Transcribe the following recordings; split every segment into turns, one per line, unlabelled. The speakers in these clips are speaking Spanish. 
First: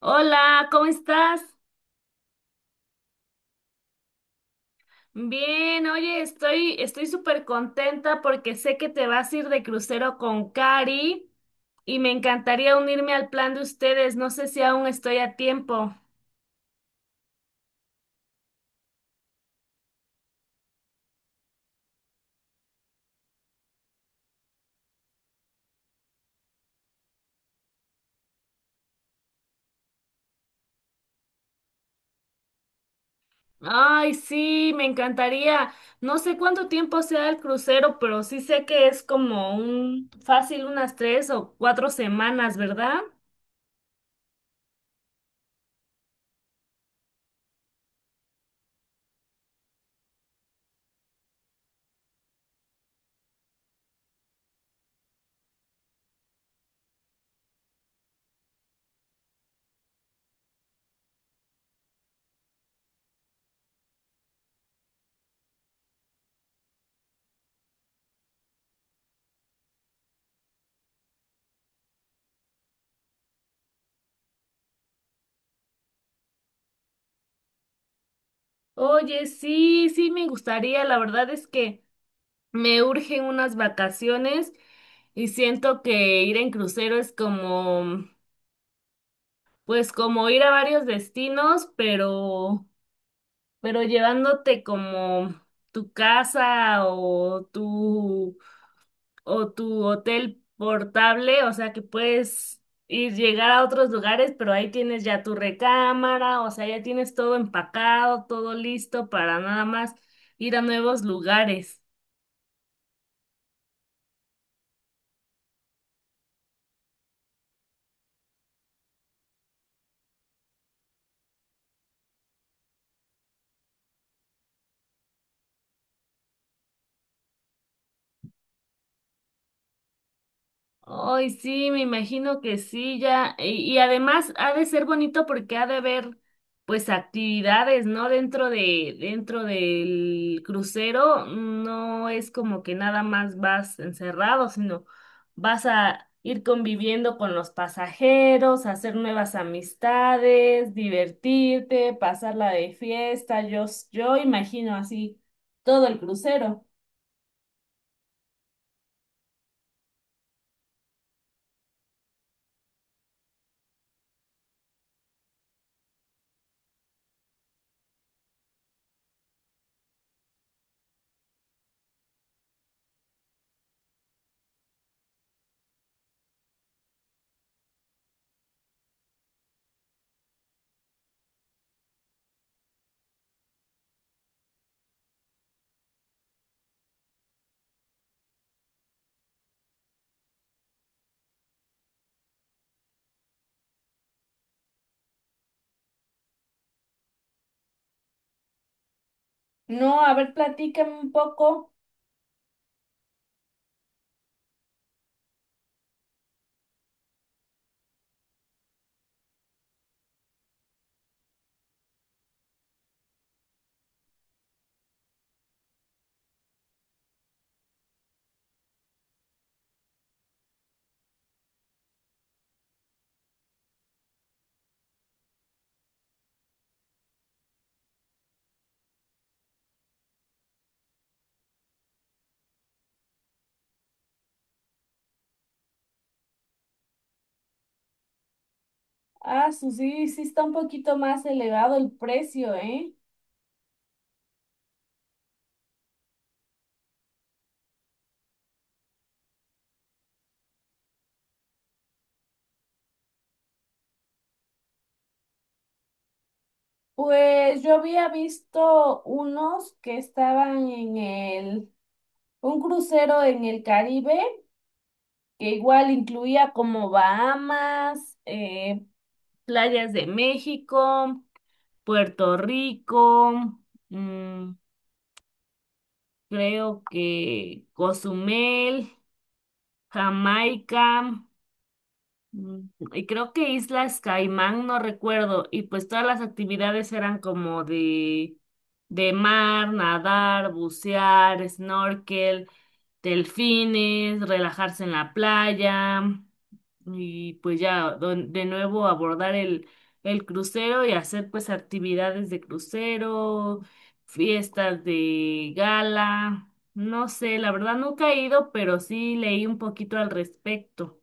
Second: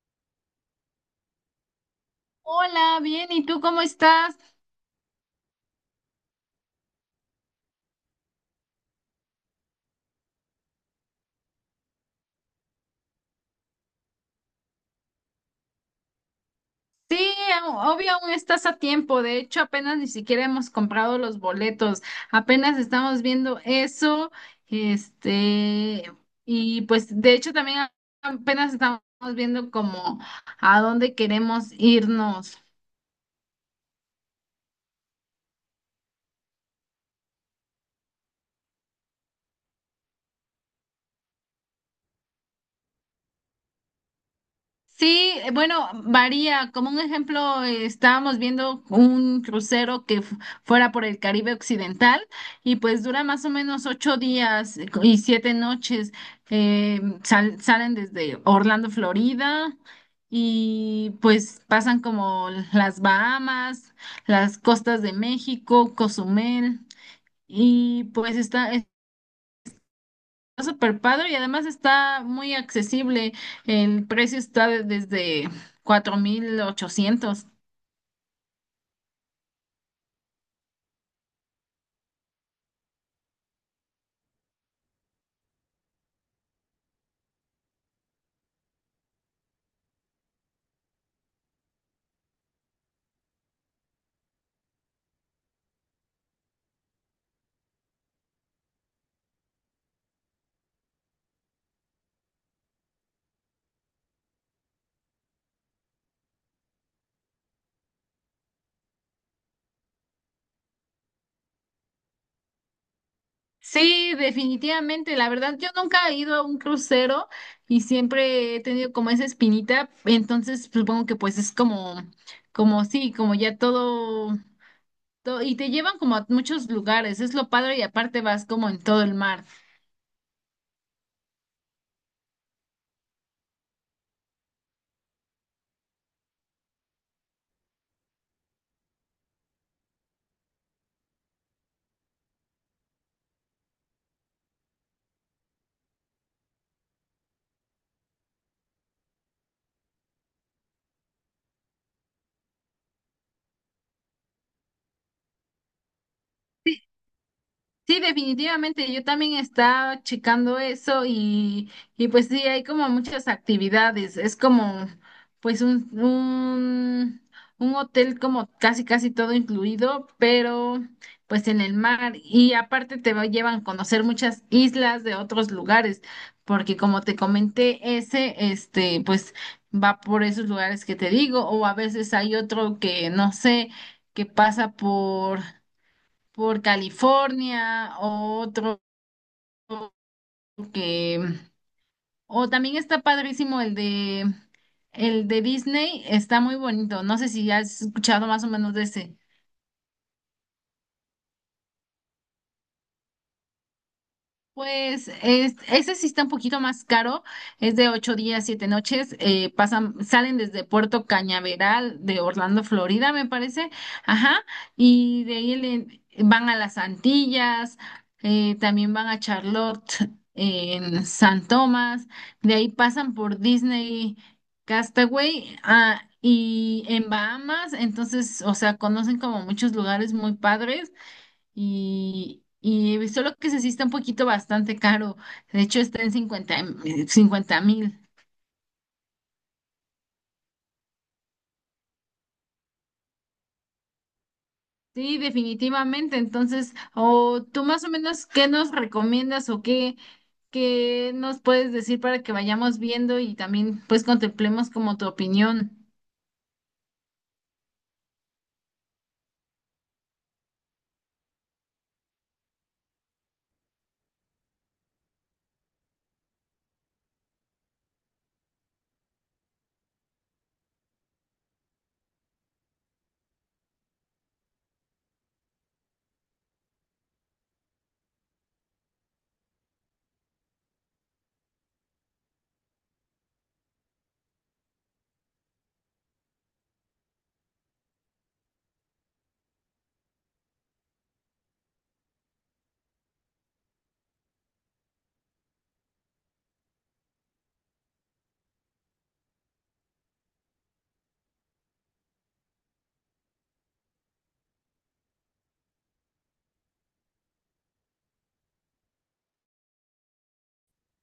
Hola, ¿cómo estás?
Hola, bien, ¿y tú cómo estás?
Bien, oye, estoy súper contenta porque sé que te vas a ir de crucero con Cari y me encantaría unirme al plan de ustedes. No sé si aún estoy a tiempo.
Sí, obvio, aún estás a tiempo. De hecho, apenas ni siquiera hemos comprado los boletos. Apenas estamos viendo eso. Este, y pues de hecho también apenas estamos viendo como a dónde queremos irnos.
Ay, sí, me encantaría. No sé cuánto tiempo sea el crucero, pero sí sé que es como un fácil unas 3 o 4 semanas, ¿verdad?
Sí, bueno, varía. Como un ejemplo, estábamos viendo un crucero que fuera por el Caribe Occidental y pues dura más o menos 8 días y 7 noches. Salen desde Orlando, Florida y pues pasan como las Bahamas, las costas de México, Cozumel y pues está súper padre y además está muy accesible. El precio está desde 4,800.
Oye, sí, sí, me gustaría. La verdad es que me urgen unas vacaciones y siento que ir en crucero es como, pues como ir a varios destinos, pero llevándote como tu casa o tu hotel portable, o sea que puedes ir llegar a otros lugares, pero ahí tienes ya tu recámara, o sea, ya tienes todo empacado, todo listo para nada más ir a nuevos lugares.
Sí, definitivamente. La verdad, yo nunca he ido a un crucero y siempre he tenido como esa espinita. Entonces, supongo que pues es como sí, como ya todo, todo, y te llevan como a muchos lugares. Es lo padre y aparte vas como en todo el mar.
Ay, sí, me imagino que sí, ya. Y además ha de ser bonito porque ha de haber, pues, actividades, ¿no? Dentro de, dentro del crucero, no es como que nada más vas encerrado, sino vas a ir conviviendo con los pasajeros, hacer nuevas amistades, divertirte, pasarla de fiesta. Yo, s- yo imagino así todo el crucero.
Sí, definitivamente, yo también estaba checando eso y pues sí, hay como muchas actividades, es como pues un hotel como casi casi todo incluido, pero pues en el mar y aparte llevan a conocer muchas islas de otros lugares, porque como te comenté, ese pues va por esos lugares que te digo o a veces hay otro que no sé, que pasa por California, que, o también está padrísimo el de Disney, está muy bonito, no sé si has escuchado más o menos de ese.
No, a ver, platícame un poco.
Pues ese sí está un poquito más caro, es de 8 días, 7 noches, salen desde Puerto Cañaveral de Orlando, Florida, me parece, ajá, y de ahí van a las Antillas, también van a Charlotte, en San Tomás, de ahí pasan por Disney Castaway, y en Bahamas, entonces, o sea, conocen como muchos lugares muy padres. Y solo que se sí está un poquito bastante caro. De hecho, está en 50,000.
Ah, su- sí, sí está un poquito más elevado el precio, ¿eh?
Sí, definitivamente. Entonces, o tú más o menos, ¿qué nos recomiendas o qué nos puedes decir para que vayamos viendo y también pues contemplemos como tu opinión?
Pues yo había visto unos que estaban en el, un crucero en el Caribe, que igual incluía como Bahamas, playas de México, Puerto Rico, mm, creo que Cozumel, Jamaica. Mm, Y creo que Islas Caimán, no recuerdo, y pues todas las actividades eran como de mar, nadar, bucear, snorkel, delfines, relajarse en la playa, y pues ya don- de nuevo abordar el crucero y hacer pues actividades de crucero, fiestas de gala, no sé, la verdad nunca he ido, pero sí leí un poquito al respecto.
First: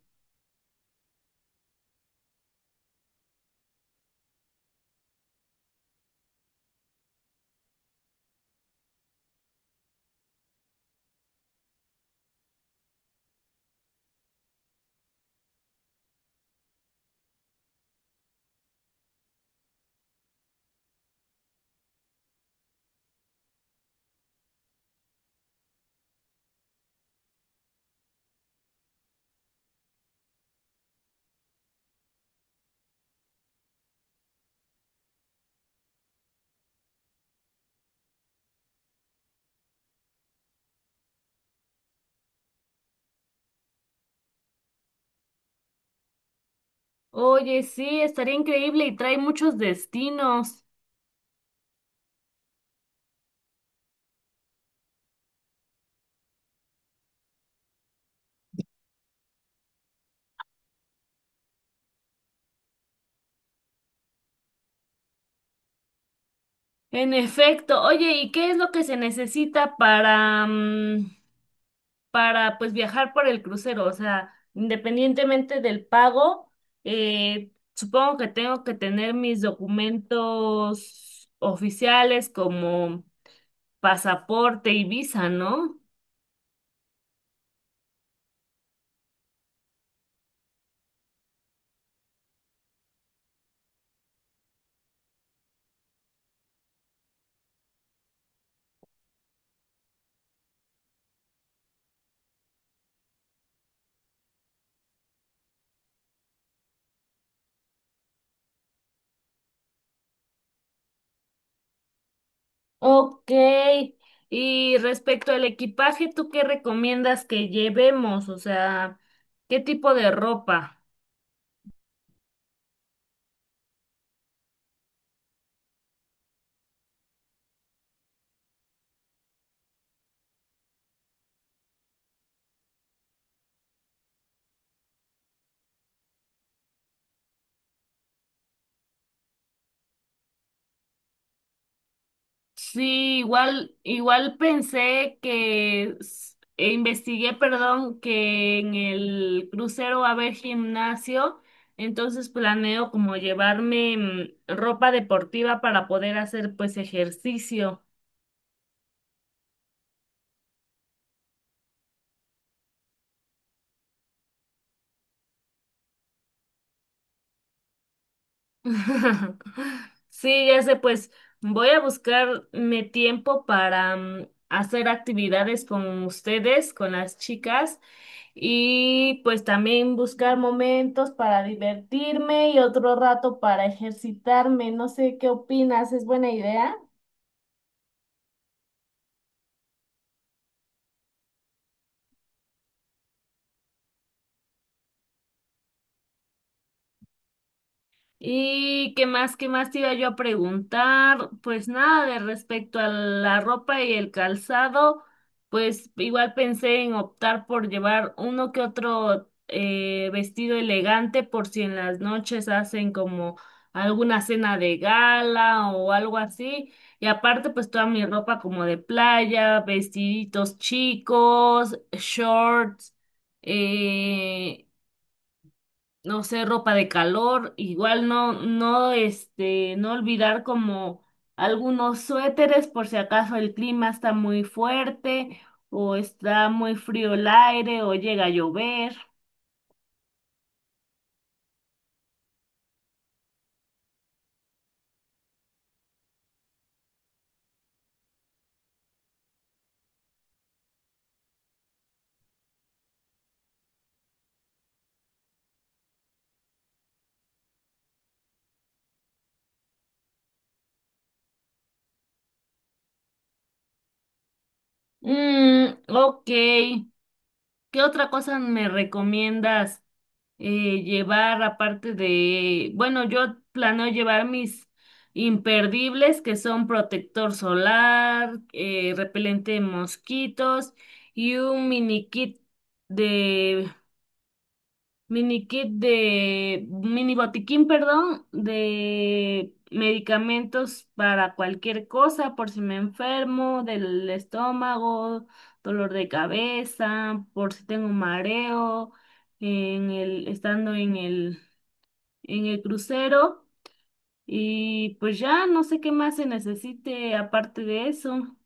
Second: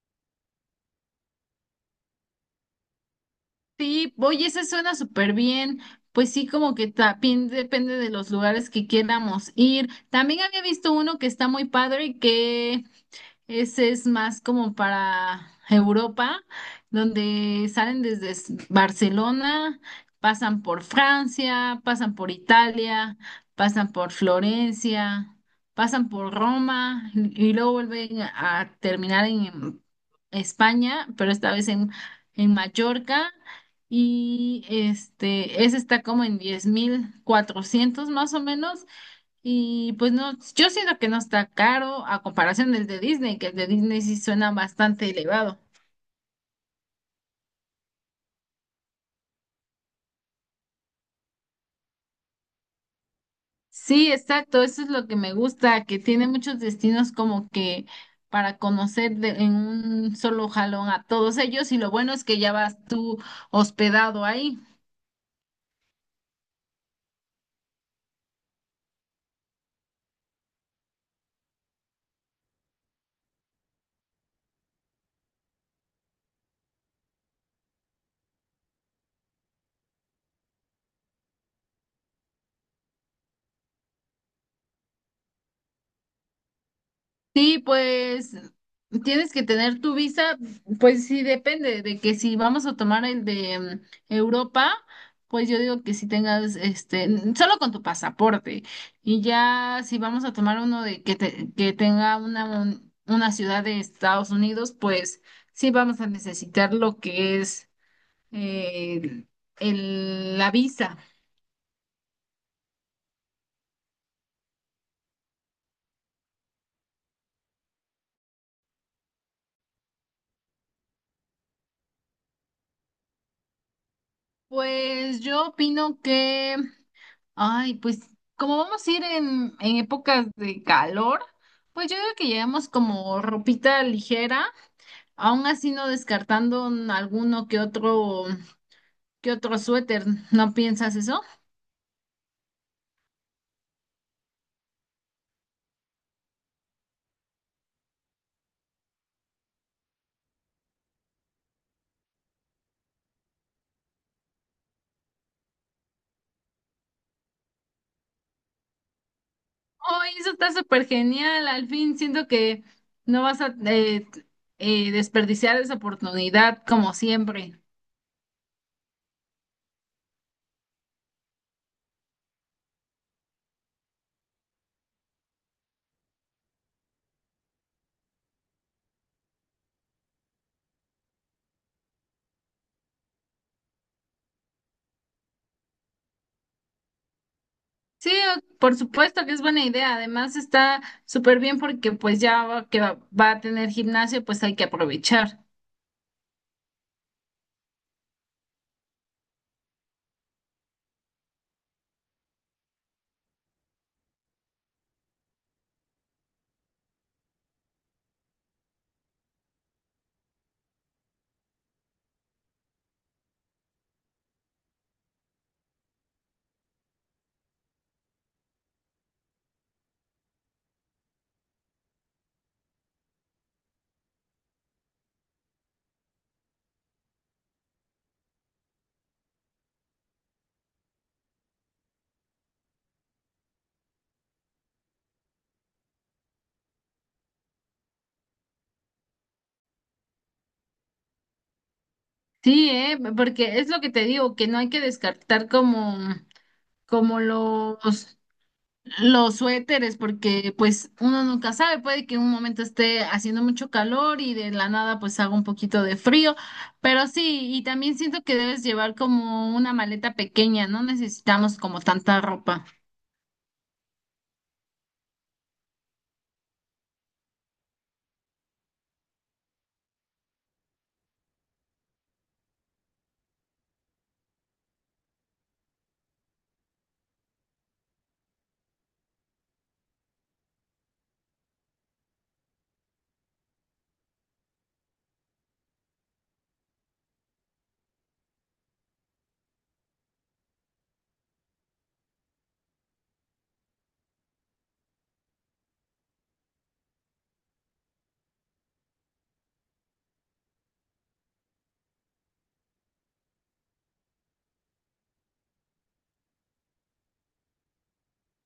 Sí, oye, esa suena súper bien. Pues sí, como que también depende de los lugares que queramos ir. También había visto uno que está muy padre. Que Ese es más como para Europa, donde salen desde Barcelona, pasan por Francia, pasan por Italia, pasan por Florencia, pasan por Roma y luego vuelven a terminar en España, pero esta vez en Mallorca. Y ese está como en 10,400 más o menos. Y pues no, yo siento que no está caro a comparación del de Disney, que el de Disney sí suena bastante elevado.
Oye, sí, estaría increíble y trae muchos destinos.
Sí, exacto, eso es lo que me gusta, que tiene muchos destinos como que para conocer en un solo jalón a todos ellos y lo bueno es que ya vas tú hospedado ahí.
En efecto. Oye, ¿y qué es lo que se necesita para, para pues viajar por el crucero? O sea, independientemente del pago, supongo que tengo que tener mis documentos oficiales como pasaporte y visa, ¿no?
Sí, pues tienes que tener tu visa, pues sí depende de que si vamos a tomar el de Europa, pues yo digo que si tengas solo con tu pasaporte y ya si vamos a tomar uno de que tenga una ciudad de Estados Unidos, pues sí vamos a necesitar lo que es eh, la visa.
Ok. Y respecto al equipaje, ¿tú qué recomiendas que llevemos? O sea, ¿qué tipo de ropa?
Pues yo opino que Ay, pues como vamos a ir en épocas de calor, pues yo creo que llevemos como ropita ligera, aún así no descartando alguno que otro suéter, ¿no piensas eso?
Sí, igual, igual pensé que s- e investigué, perdón, que en el crucero va a haber gimnasio, entonces planeo como llevarme ropa deportiva para poder hacer pues ejercicio.
Ay, eso está súper genial, al fin siento que no vas a desperdiciar esa oportunidad como siempre.
Sí, ya sé, pues voy a buscarme tiempo para hacer actividades con ustedes, con las chicas, y pues también buscar momentos para divertirme y otro rato para ejercitarme. No sé qué opinas, ¿es buena idea?
Sí, por supuesto que es buena idea, además está súper bien porque pues ya va- que va a tener gimnasio, pues hay que aprovechar.
¿Y qué más te iba yo a preguntar? Pues nada, de respecto a la ropa y el calzado, pues igual pensé en optar por llevar uno que otro vestido elegante por si en las noches hacen como alguna cena de gala o algo así. Y aparte, pues toda mi ropa como de playa, vestiditos chicos, shorts. eh, no sé, ropa de calor, igual no, no, este, no olvidar como algunos suéteres por si acaso el clima está muy fuerte o está muy frío el aire o llega a llover.
Sí, porque es lo que te digo, que no hay que descartar como los suéteres, porque pues uno nunca sabe, puede que en un momento esté haciendo mucho calor y de la nada pues haga un poquito de frío, pero sí, y también siento que debes llevar como una maleta pequeña, no necesitamos como tanta ropa.
Ok, ¿qué otra cosa me recomiendas? Llevar aparte de, bueno, yo planeo llevar mis imperdibles que son protector solar, repelente de mosquitos y un mini kit de, mini kit de, mini botiquín, perdón, de medicamentos para cualquier cosa, por si me enfermo del estómago, dolor de cabeza, por si tengo mareo en el, estando en el crucero y pues ya no sé qué más se necesite aparte de eso.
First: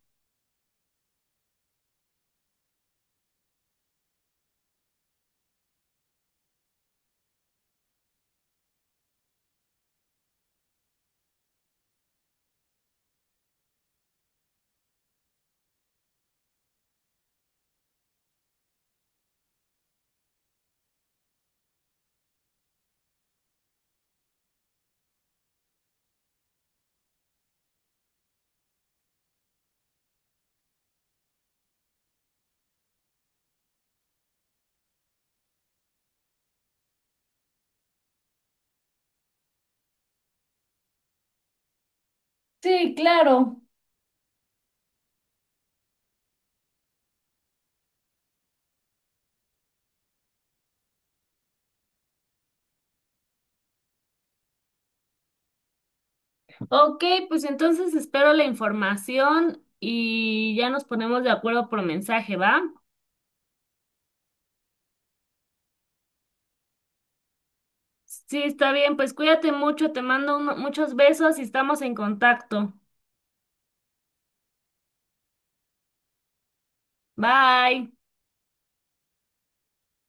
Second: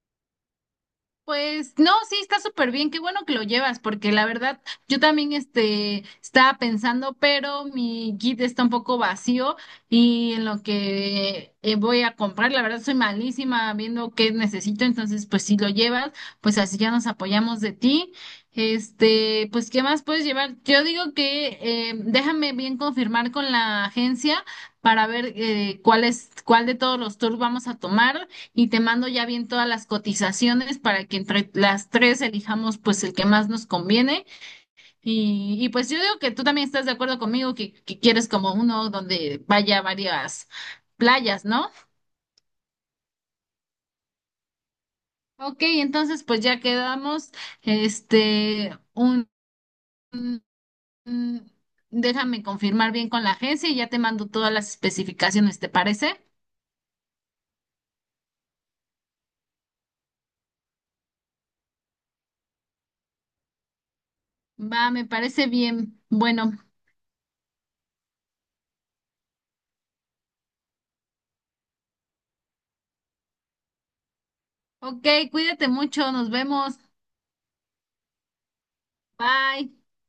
Pues no, sí, está súper bien, qué bueno que lo llevas, porque la verdad yo también estaba pensando, pero mi kit está un poco vacío y en lo que voy a comprar, la verdad soy malísima viendo qué necesito, entonces pues si lo llevas, pues así ya nos apoyamos de ti. Pues ¿qué más puedes llevar? Yo digo que déjame bien confirmar con la agencia para ver cuál de todos los tours vamos a tomar y te mando ya bien todas las cotizaciones para que entre las tres elijamos pues el que más nos conviene. Y pues yo digo que tú también estás de acuerdo conmigo que quieres como uno donde vaya varias playas, ¿no?
Sí, claro.
Ok, entonces pues ya quedamos, este, un, un- déjame confirmar bien con la agencia y ya te mando todas las especificaciones, ¿te parece?
Ok, pues entonces espero la información y ya nos ponemos de acuerdo por mensaje, ¿va?
Va, me parece bien. Bueno,
Sí, está bien, pues cuídate mucho, te mando uno- muchos besos y estamos en contacto.
ok, cuídate mucho, nos vemos.
Bye.
Bye.